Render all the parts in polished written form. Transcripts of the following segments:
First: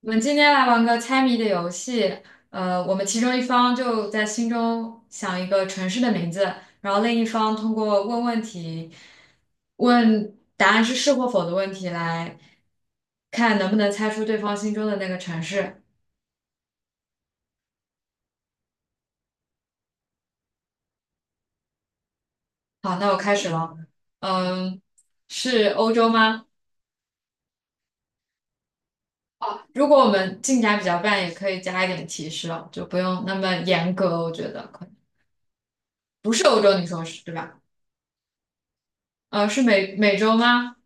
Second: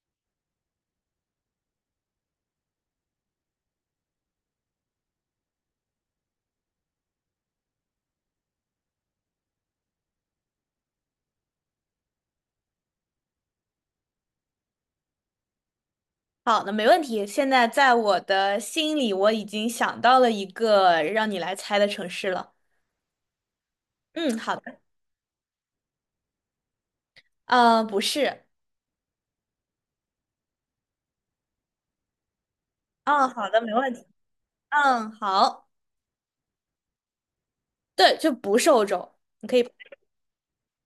我们今天来玩个猜谜的游戏，我们其中一方就在心中想一个城市的名字，然后另一方通过问问题，问答案是是或否的问题来看能不能猜出对方心中的那个城市。好的，没问题。现在在我的心里，我已经想到了一个让你来猜的城市了。好，那我开始了。嗯，好嗯，的。是欧洲吗？呃，不是。如果我们进展比较慢，也可以加一点提示哦，就不用嗯，那好么的，没问严题。格，我觉得可以。嗯，好。不是欧洲，你说是对吧？对，就不是欧洲，呃，你可是以，美美洲吗？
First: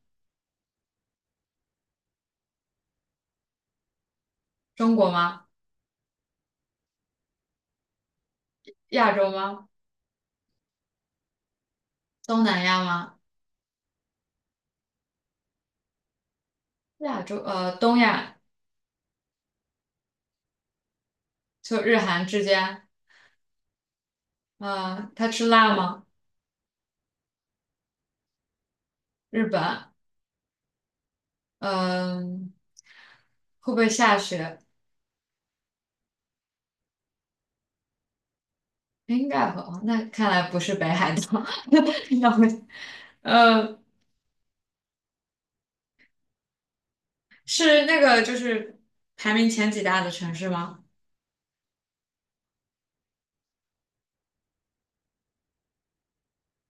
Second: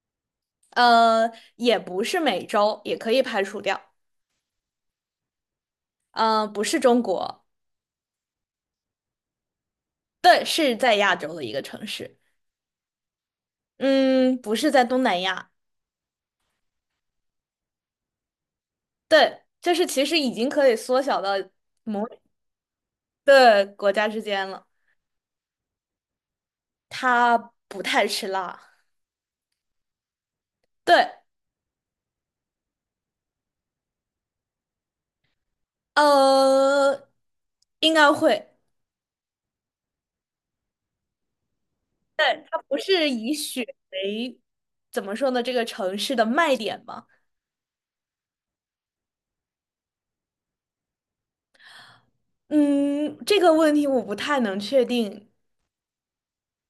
呃，也不是美洲，也可以排除掉。中国吗？不是中国，亚洲吗？对，是在亚洲的一个城市。东南亚吗？嗯，不是在东南亚，亚洲，东亚对，就是其实已经可以缩小到就日某韩之间，对国家之间了。他吃辣吗？他不太吃辣，日本，对。嗯、会不会下雪？呃，应该会，应该会，哦那看来不是北海道，那会，它不是以雪呃，为怎么说呢，这个城市的卖点吗？是那个就是排名前几大的城市吗？嗯，这个问题我不太能确定，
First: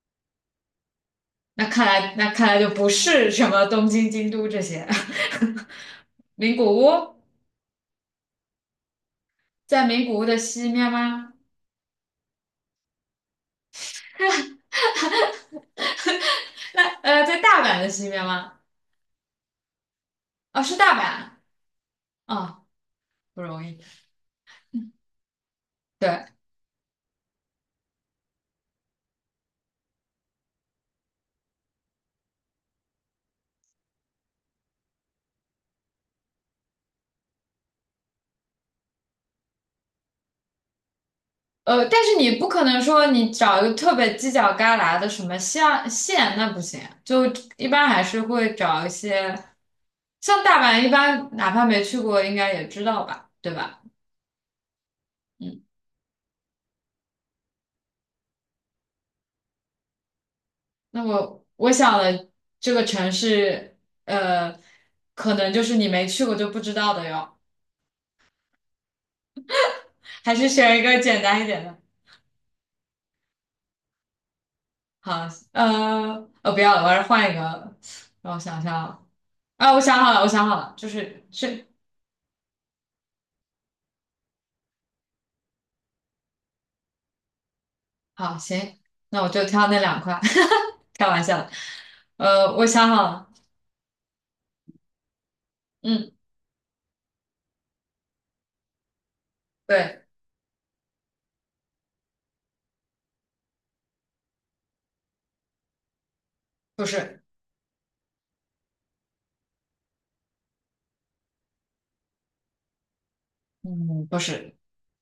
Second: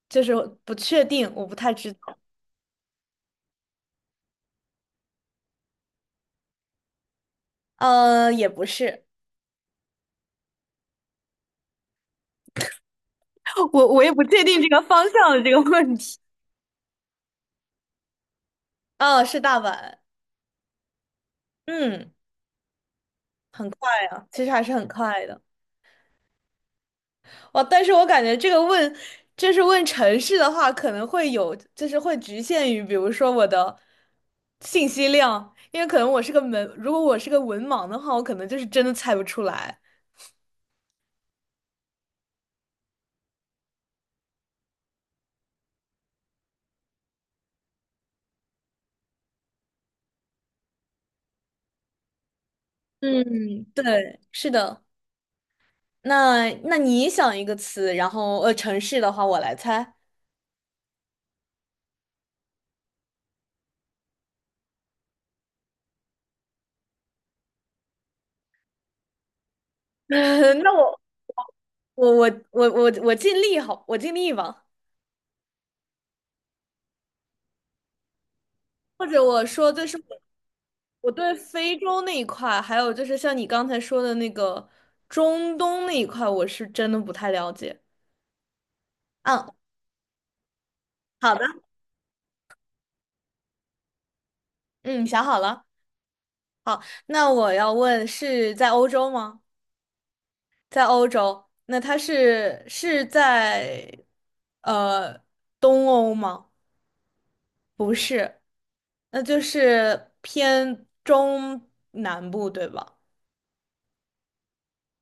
就是不确定，我不那太看知道。来那看来就不是什么东京、京都这些，名古屋也不是，在名古屋的西面吗？我也不确定这个方向的这个问题。那在大阪的西面吗？哦，是大阪，哦，是大阪。嗯，啊，不容很易。快啊，其实还是很快的。对，哦，但是我感觉这个问，就是问城市的话，可能会有，就是会局限于，比如说我的信息量，因为可能我是个文，如果我是个文盲的话，我可能就是真的猜不出来。但是你不可能说你找一个特别犄角旮旯的什么像县，那不行。就一般还是会找一些，像大阪，一般哪怕没去过，应该也知道吧，对嗯，吧？对，是的。嗯，那你想一个词，然后城市的话我来猜。那我想的这个城市，呃，可能就是你没去过就不知道的哟。还是那选一个我简单一点的。我我我我我尽力好，我尽力吧。好，不要了，我还是换一个。让我想想啊，或者我啊说，我就是想好了，我想好了，就我是对是非洲那一块，还有就是像你刚才说的那个中东那一块，我是真的不太了解。好，行，那我就嗯，挑那两块，开玩好笑的，的。呃，我想好了，嗯，想好了。嗯，好，那我要问是在欧洲吗？对，在欧洲，那它是在呃东欧吗？不是，不是，那就是偏中南部，对吧？嗯，不是，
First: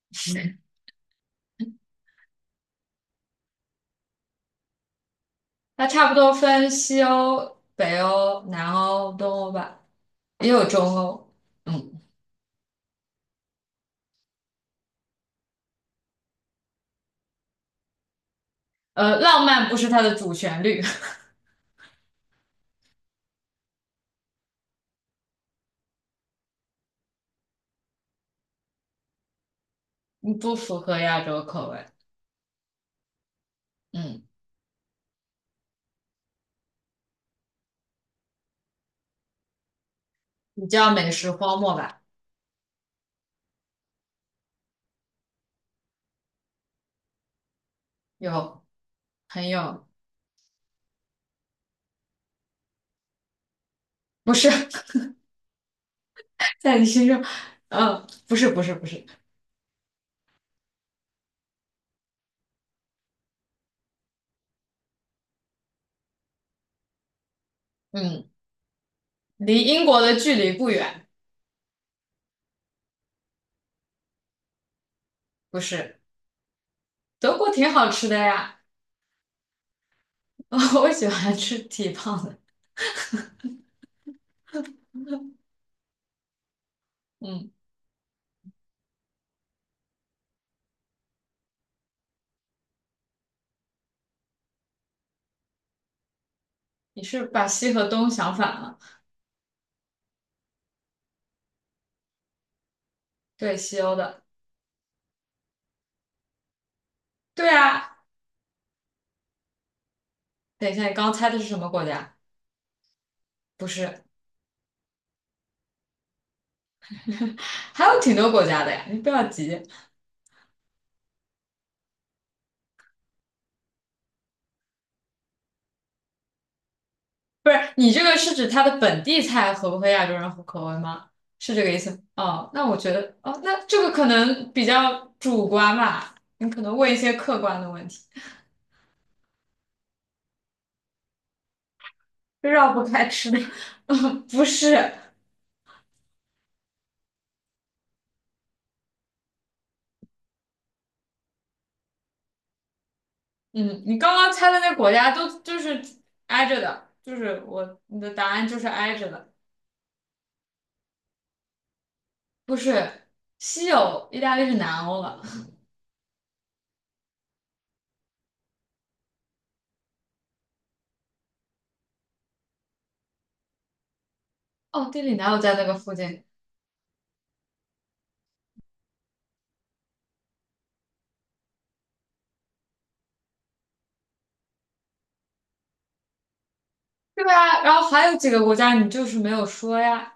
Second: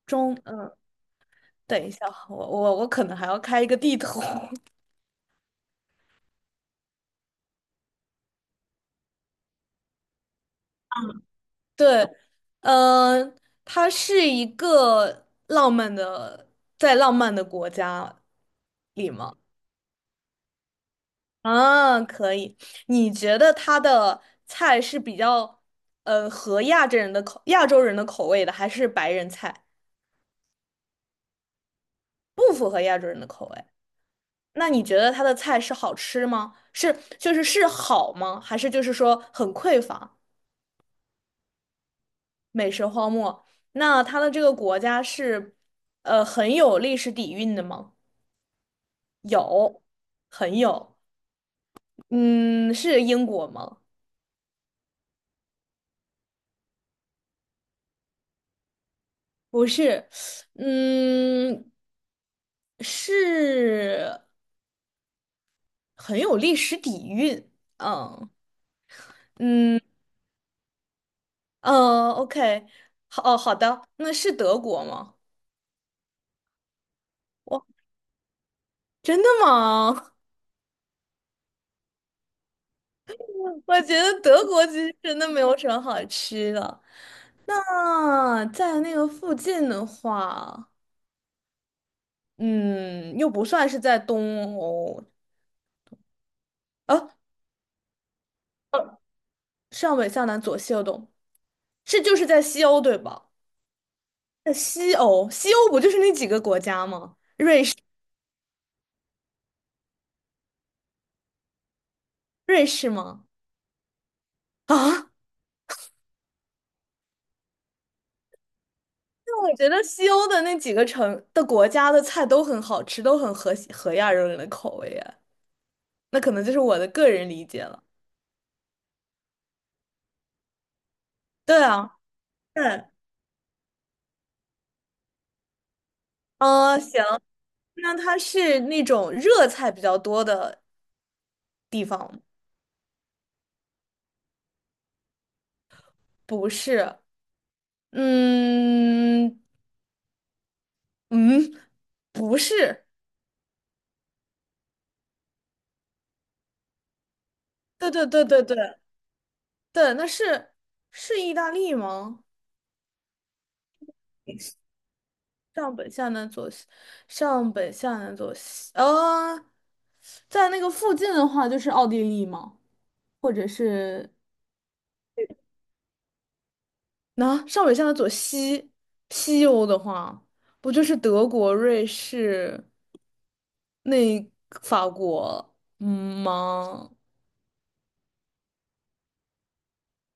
中，嗯，等一下，我可能还要开一个地图。它差不多分西欧、北欧、南欧、东欧吧，也有中欧。嗯，对，嗯，它是一个浪漫的，在浪漫的国家里吗？浪漫不是它的主旋律，啊，可以。你觉得它的菜是比较，合亚洲人的口，亚洲人的口味的，还是白人菜 不符合亚洲口味。不符合亚洲人的口味？嗯，那你觉得它的菜是好吃吗？是，就是是好吗？还是就是说很匮乏，你叫美食荒漠吧？美食荒漠？那它的这个国家是，很有历史底蕴的吗？有，很有，有，很有。嗯，是英国吗？不是 在你心中，嗯，不是，不是，不是，不是，嗯，是很有历史底蕴。嗯，嗯离嗯英国的距离不远，嗯，OK，好，哦，好的，那是德国吗？不是。德国哇，挺好吃的呀，真的吗？我喜欢吃蹄膀的。我觉得德国其实真的没有什么好吃的。嗯，那在那个附近的话，嗯，又不算是在东欧，你啊，是把西和东想反了？上北下南左西右东。是就是在西欧对吧？对，西欧的。在西欧，西欧不就是那几个国家吗？对啊，等一下，你刚猜的是什么国家？瑞士吗？不是，啊，还有挺多国家的呀，你不要那我急。觉得西欧的那几个城的国家的菜都很好吃，都很合亚洲人的口味耶。那可能就是我的个人理不是，解了。你这个是指它的本地菜合不合亚洲人口味吗？是这对个意啊，思？哦，那我对，觉得，哦，那这个可能比较主观吧，你可能嗯、问一行，些客观的问那题，它是那种热菜比较多的地方吗？绕不开吃的。不是，不是？嗯嗯，不是。嗯，你刚刚猜的那国家都就是挨着的，就是我对你对的对答对案就对是挨着的，对，那是意大利吗？不是西欧，意大利是南欧了。上北下南左西，上北下南左西，在那个附近的话就是奥地利嘛，或者是哦，地理哪有在那个附近？那、上北下南左西，西欧的话，不就是德国、瑞士、那法国，嗯吗？对啊，然后还有几个国家你就是没有说呀，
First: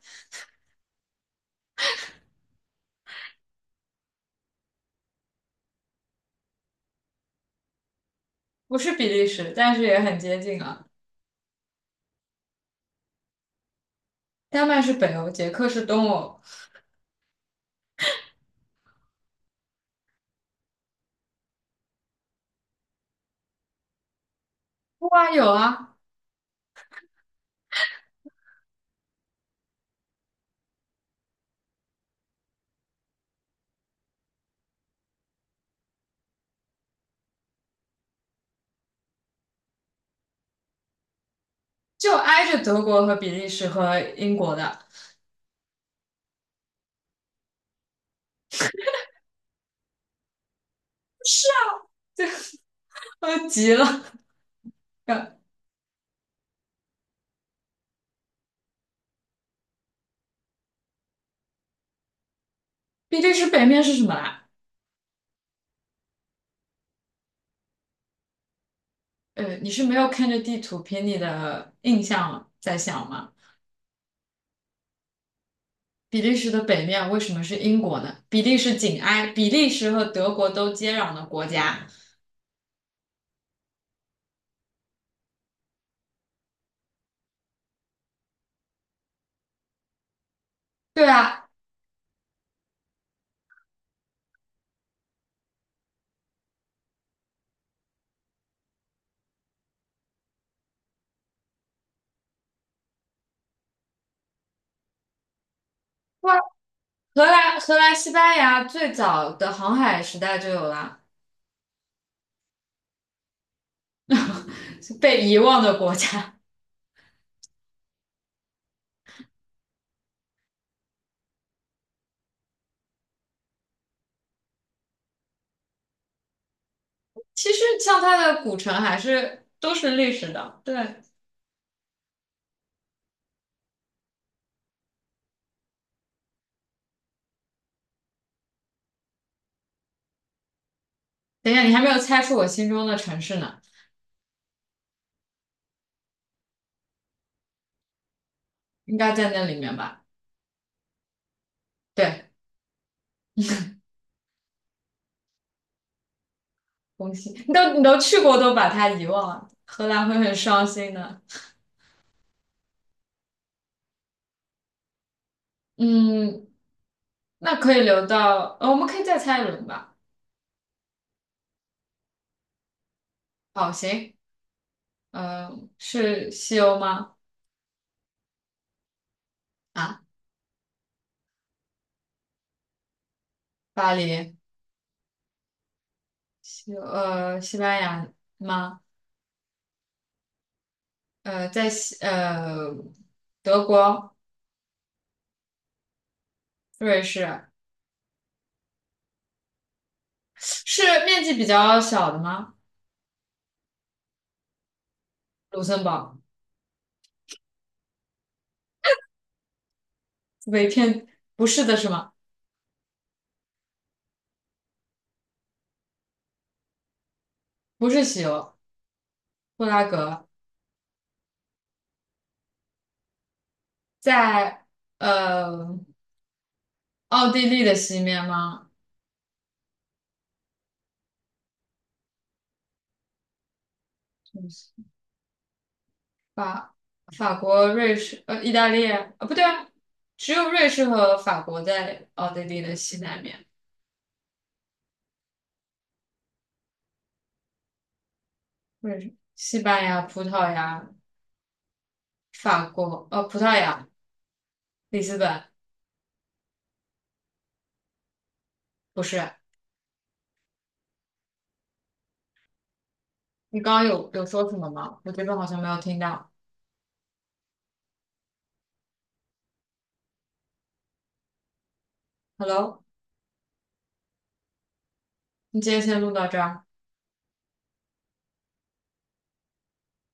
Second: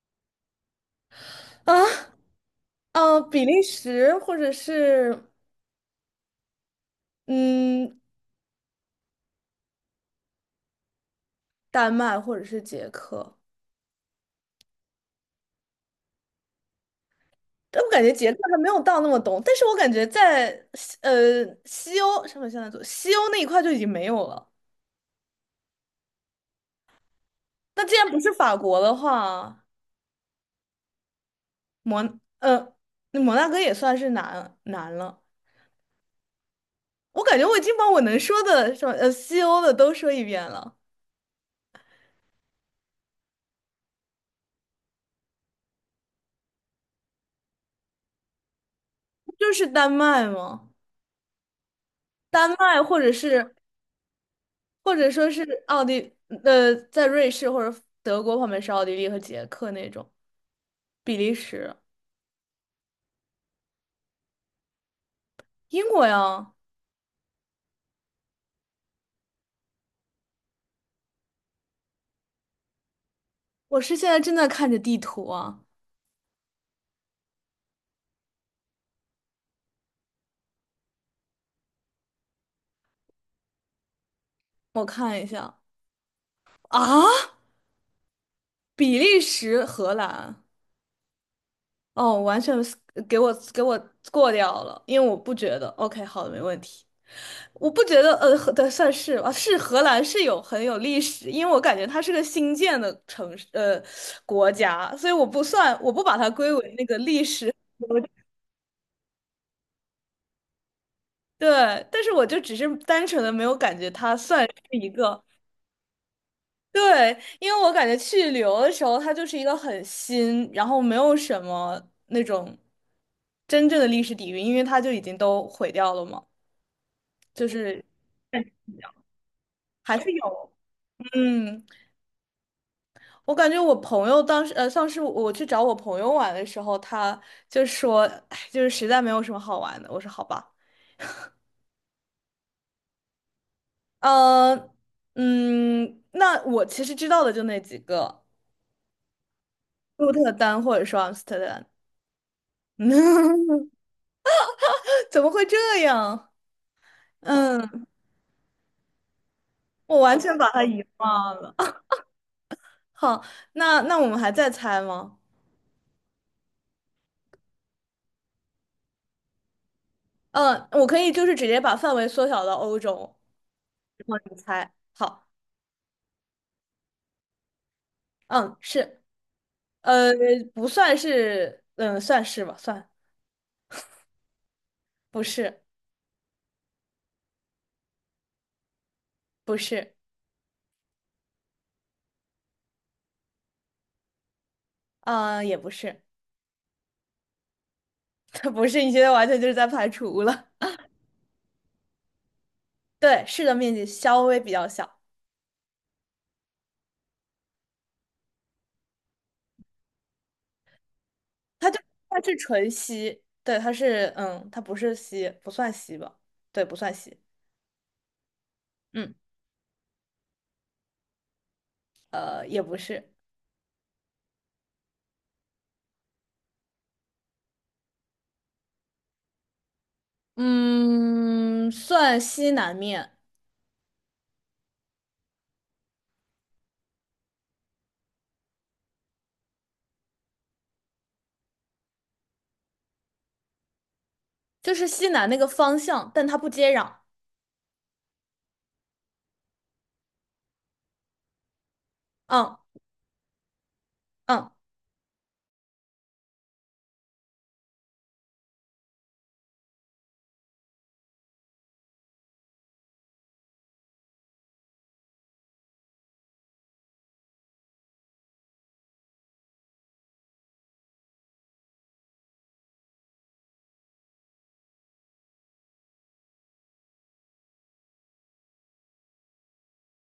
啊，比利时或者是嗯不是比利时，但是也很接近啊。丹麦或者是捷克。丹麦是北欧，捷克是东欧。但我感觉捷克还没有到那么懂，但是我感觉在西欧什么现在做西欧那一块就已经没有了。哇，有啊，那既然不是法国的话，摩呃那摩纳哥也算是难了。我感觉我已经把我能说的什么西欧的都说一遍了，就挨着德国和比利时和英国的，就是丹麦吗？丹麦或者我都是急了。或者呃说是奥地在瑞士或者德国旁边是奥地利和捷克那种，比利时、比利时北面是什么来？英国呀。呃，你是没有看着地图凭你的印象在想吗？我是现在正在看着地图啊。比利时的北面为什么是英国呢？比利时紧挨比利时和德国都接壤的国家。我看一下啊，比利时、荷兰，对啊，哦，完全是给我过掉了，因为我不觉得。OK，好的，没问题。我不觉得，荷的算是吧，是荷兰是有很有历史，因为我感觉它是个新建的城市，国家，所以我不算，我不把它哇，归为那个历荷史兰、荷兰、国家。 西班牙最早的航海时代就有了，对，但是我就只是单纯的没有感觉它算是一被个遗忘的国家。对，因为我感觉去旅游的时候，它就是一个很新，然后没有什么那种真正的历史底蕴，因为它就已经都毁掉了嘛，其就实是像它的古城还是都是还历是史有。的。对，嗯，我感觉我朋友当时，上次我去找我朋友玩的时候，他就说，哎，就是实在没有什么好玩的。我说好吧，等一下，你还没有猜出我心中的城市呢，呃，嗯，那我其实知道的就那几个，应该在那里面吧？鹿特丹或者说阿姆斯特丹。对，怎么会这样？恭喜，你都你嗯。都去过，都把它遗忘了，荷我兰会完很全把它伤遗心的。忘了。好，那那我们还在猜吗？嗯，那可以留到，我们可以再猜一轮吧。嗯，我可以就是直接把范围缩小到欧洲，好，然行。后你猜。好，呃，是西欧吗？嗯，是，啊，呃，不算是，嗯，算是吧，算，巴黎，不是，西班牙吗？不是，在德国、啊、也不是，瑞士 它不是，你现在完全就是在排除了。是面积比较小的吗？对，是的面积稍微比较小，卢森堡被骗不是它的就是吗？它是纯稀，对，它是，嗯，它不是稀，不算稀吧？对，不算稀，不是西欧，嗯，布拉格也不是。在呃奥地利的西面吗？嗯，算西南面，法法国、瑞士意大利啊，不对啊，只有瑞士和法国在奥地利的西南面。就是西南那个方向，但它不接壤。或者是西班牙、葡萄牙、嗯法国，葡萄牙、嗯。里斯本，不是，你刚刚有说什么吗？我这边好像没有听到。Hello，你今天先录到这儿。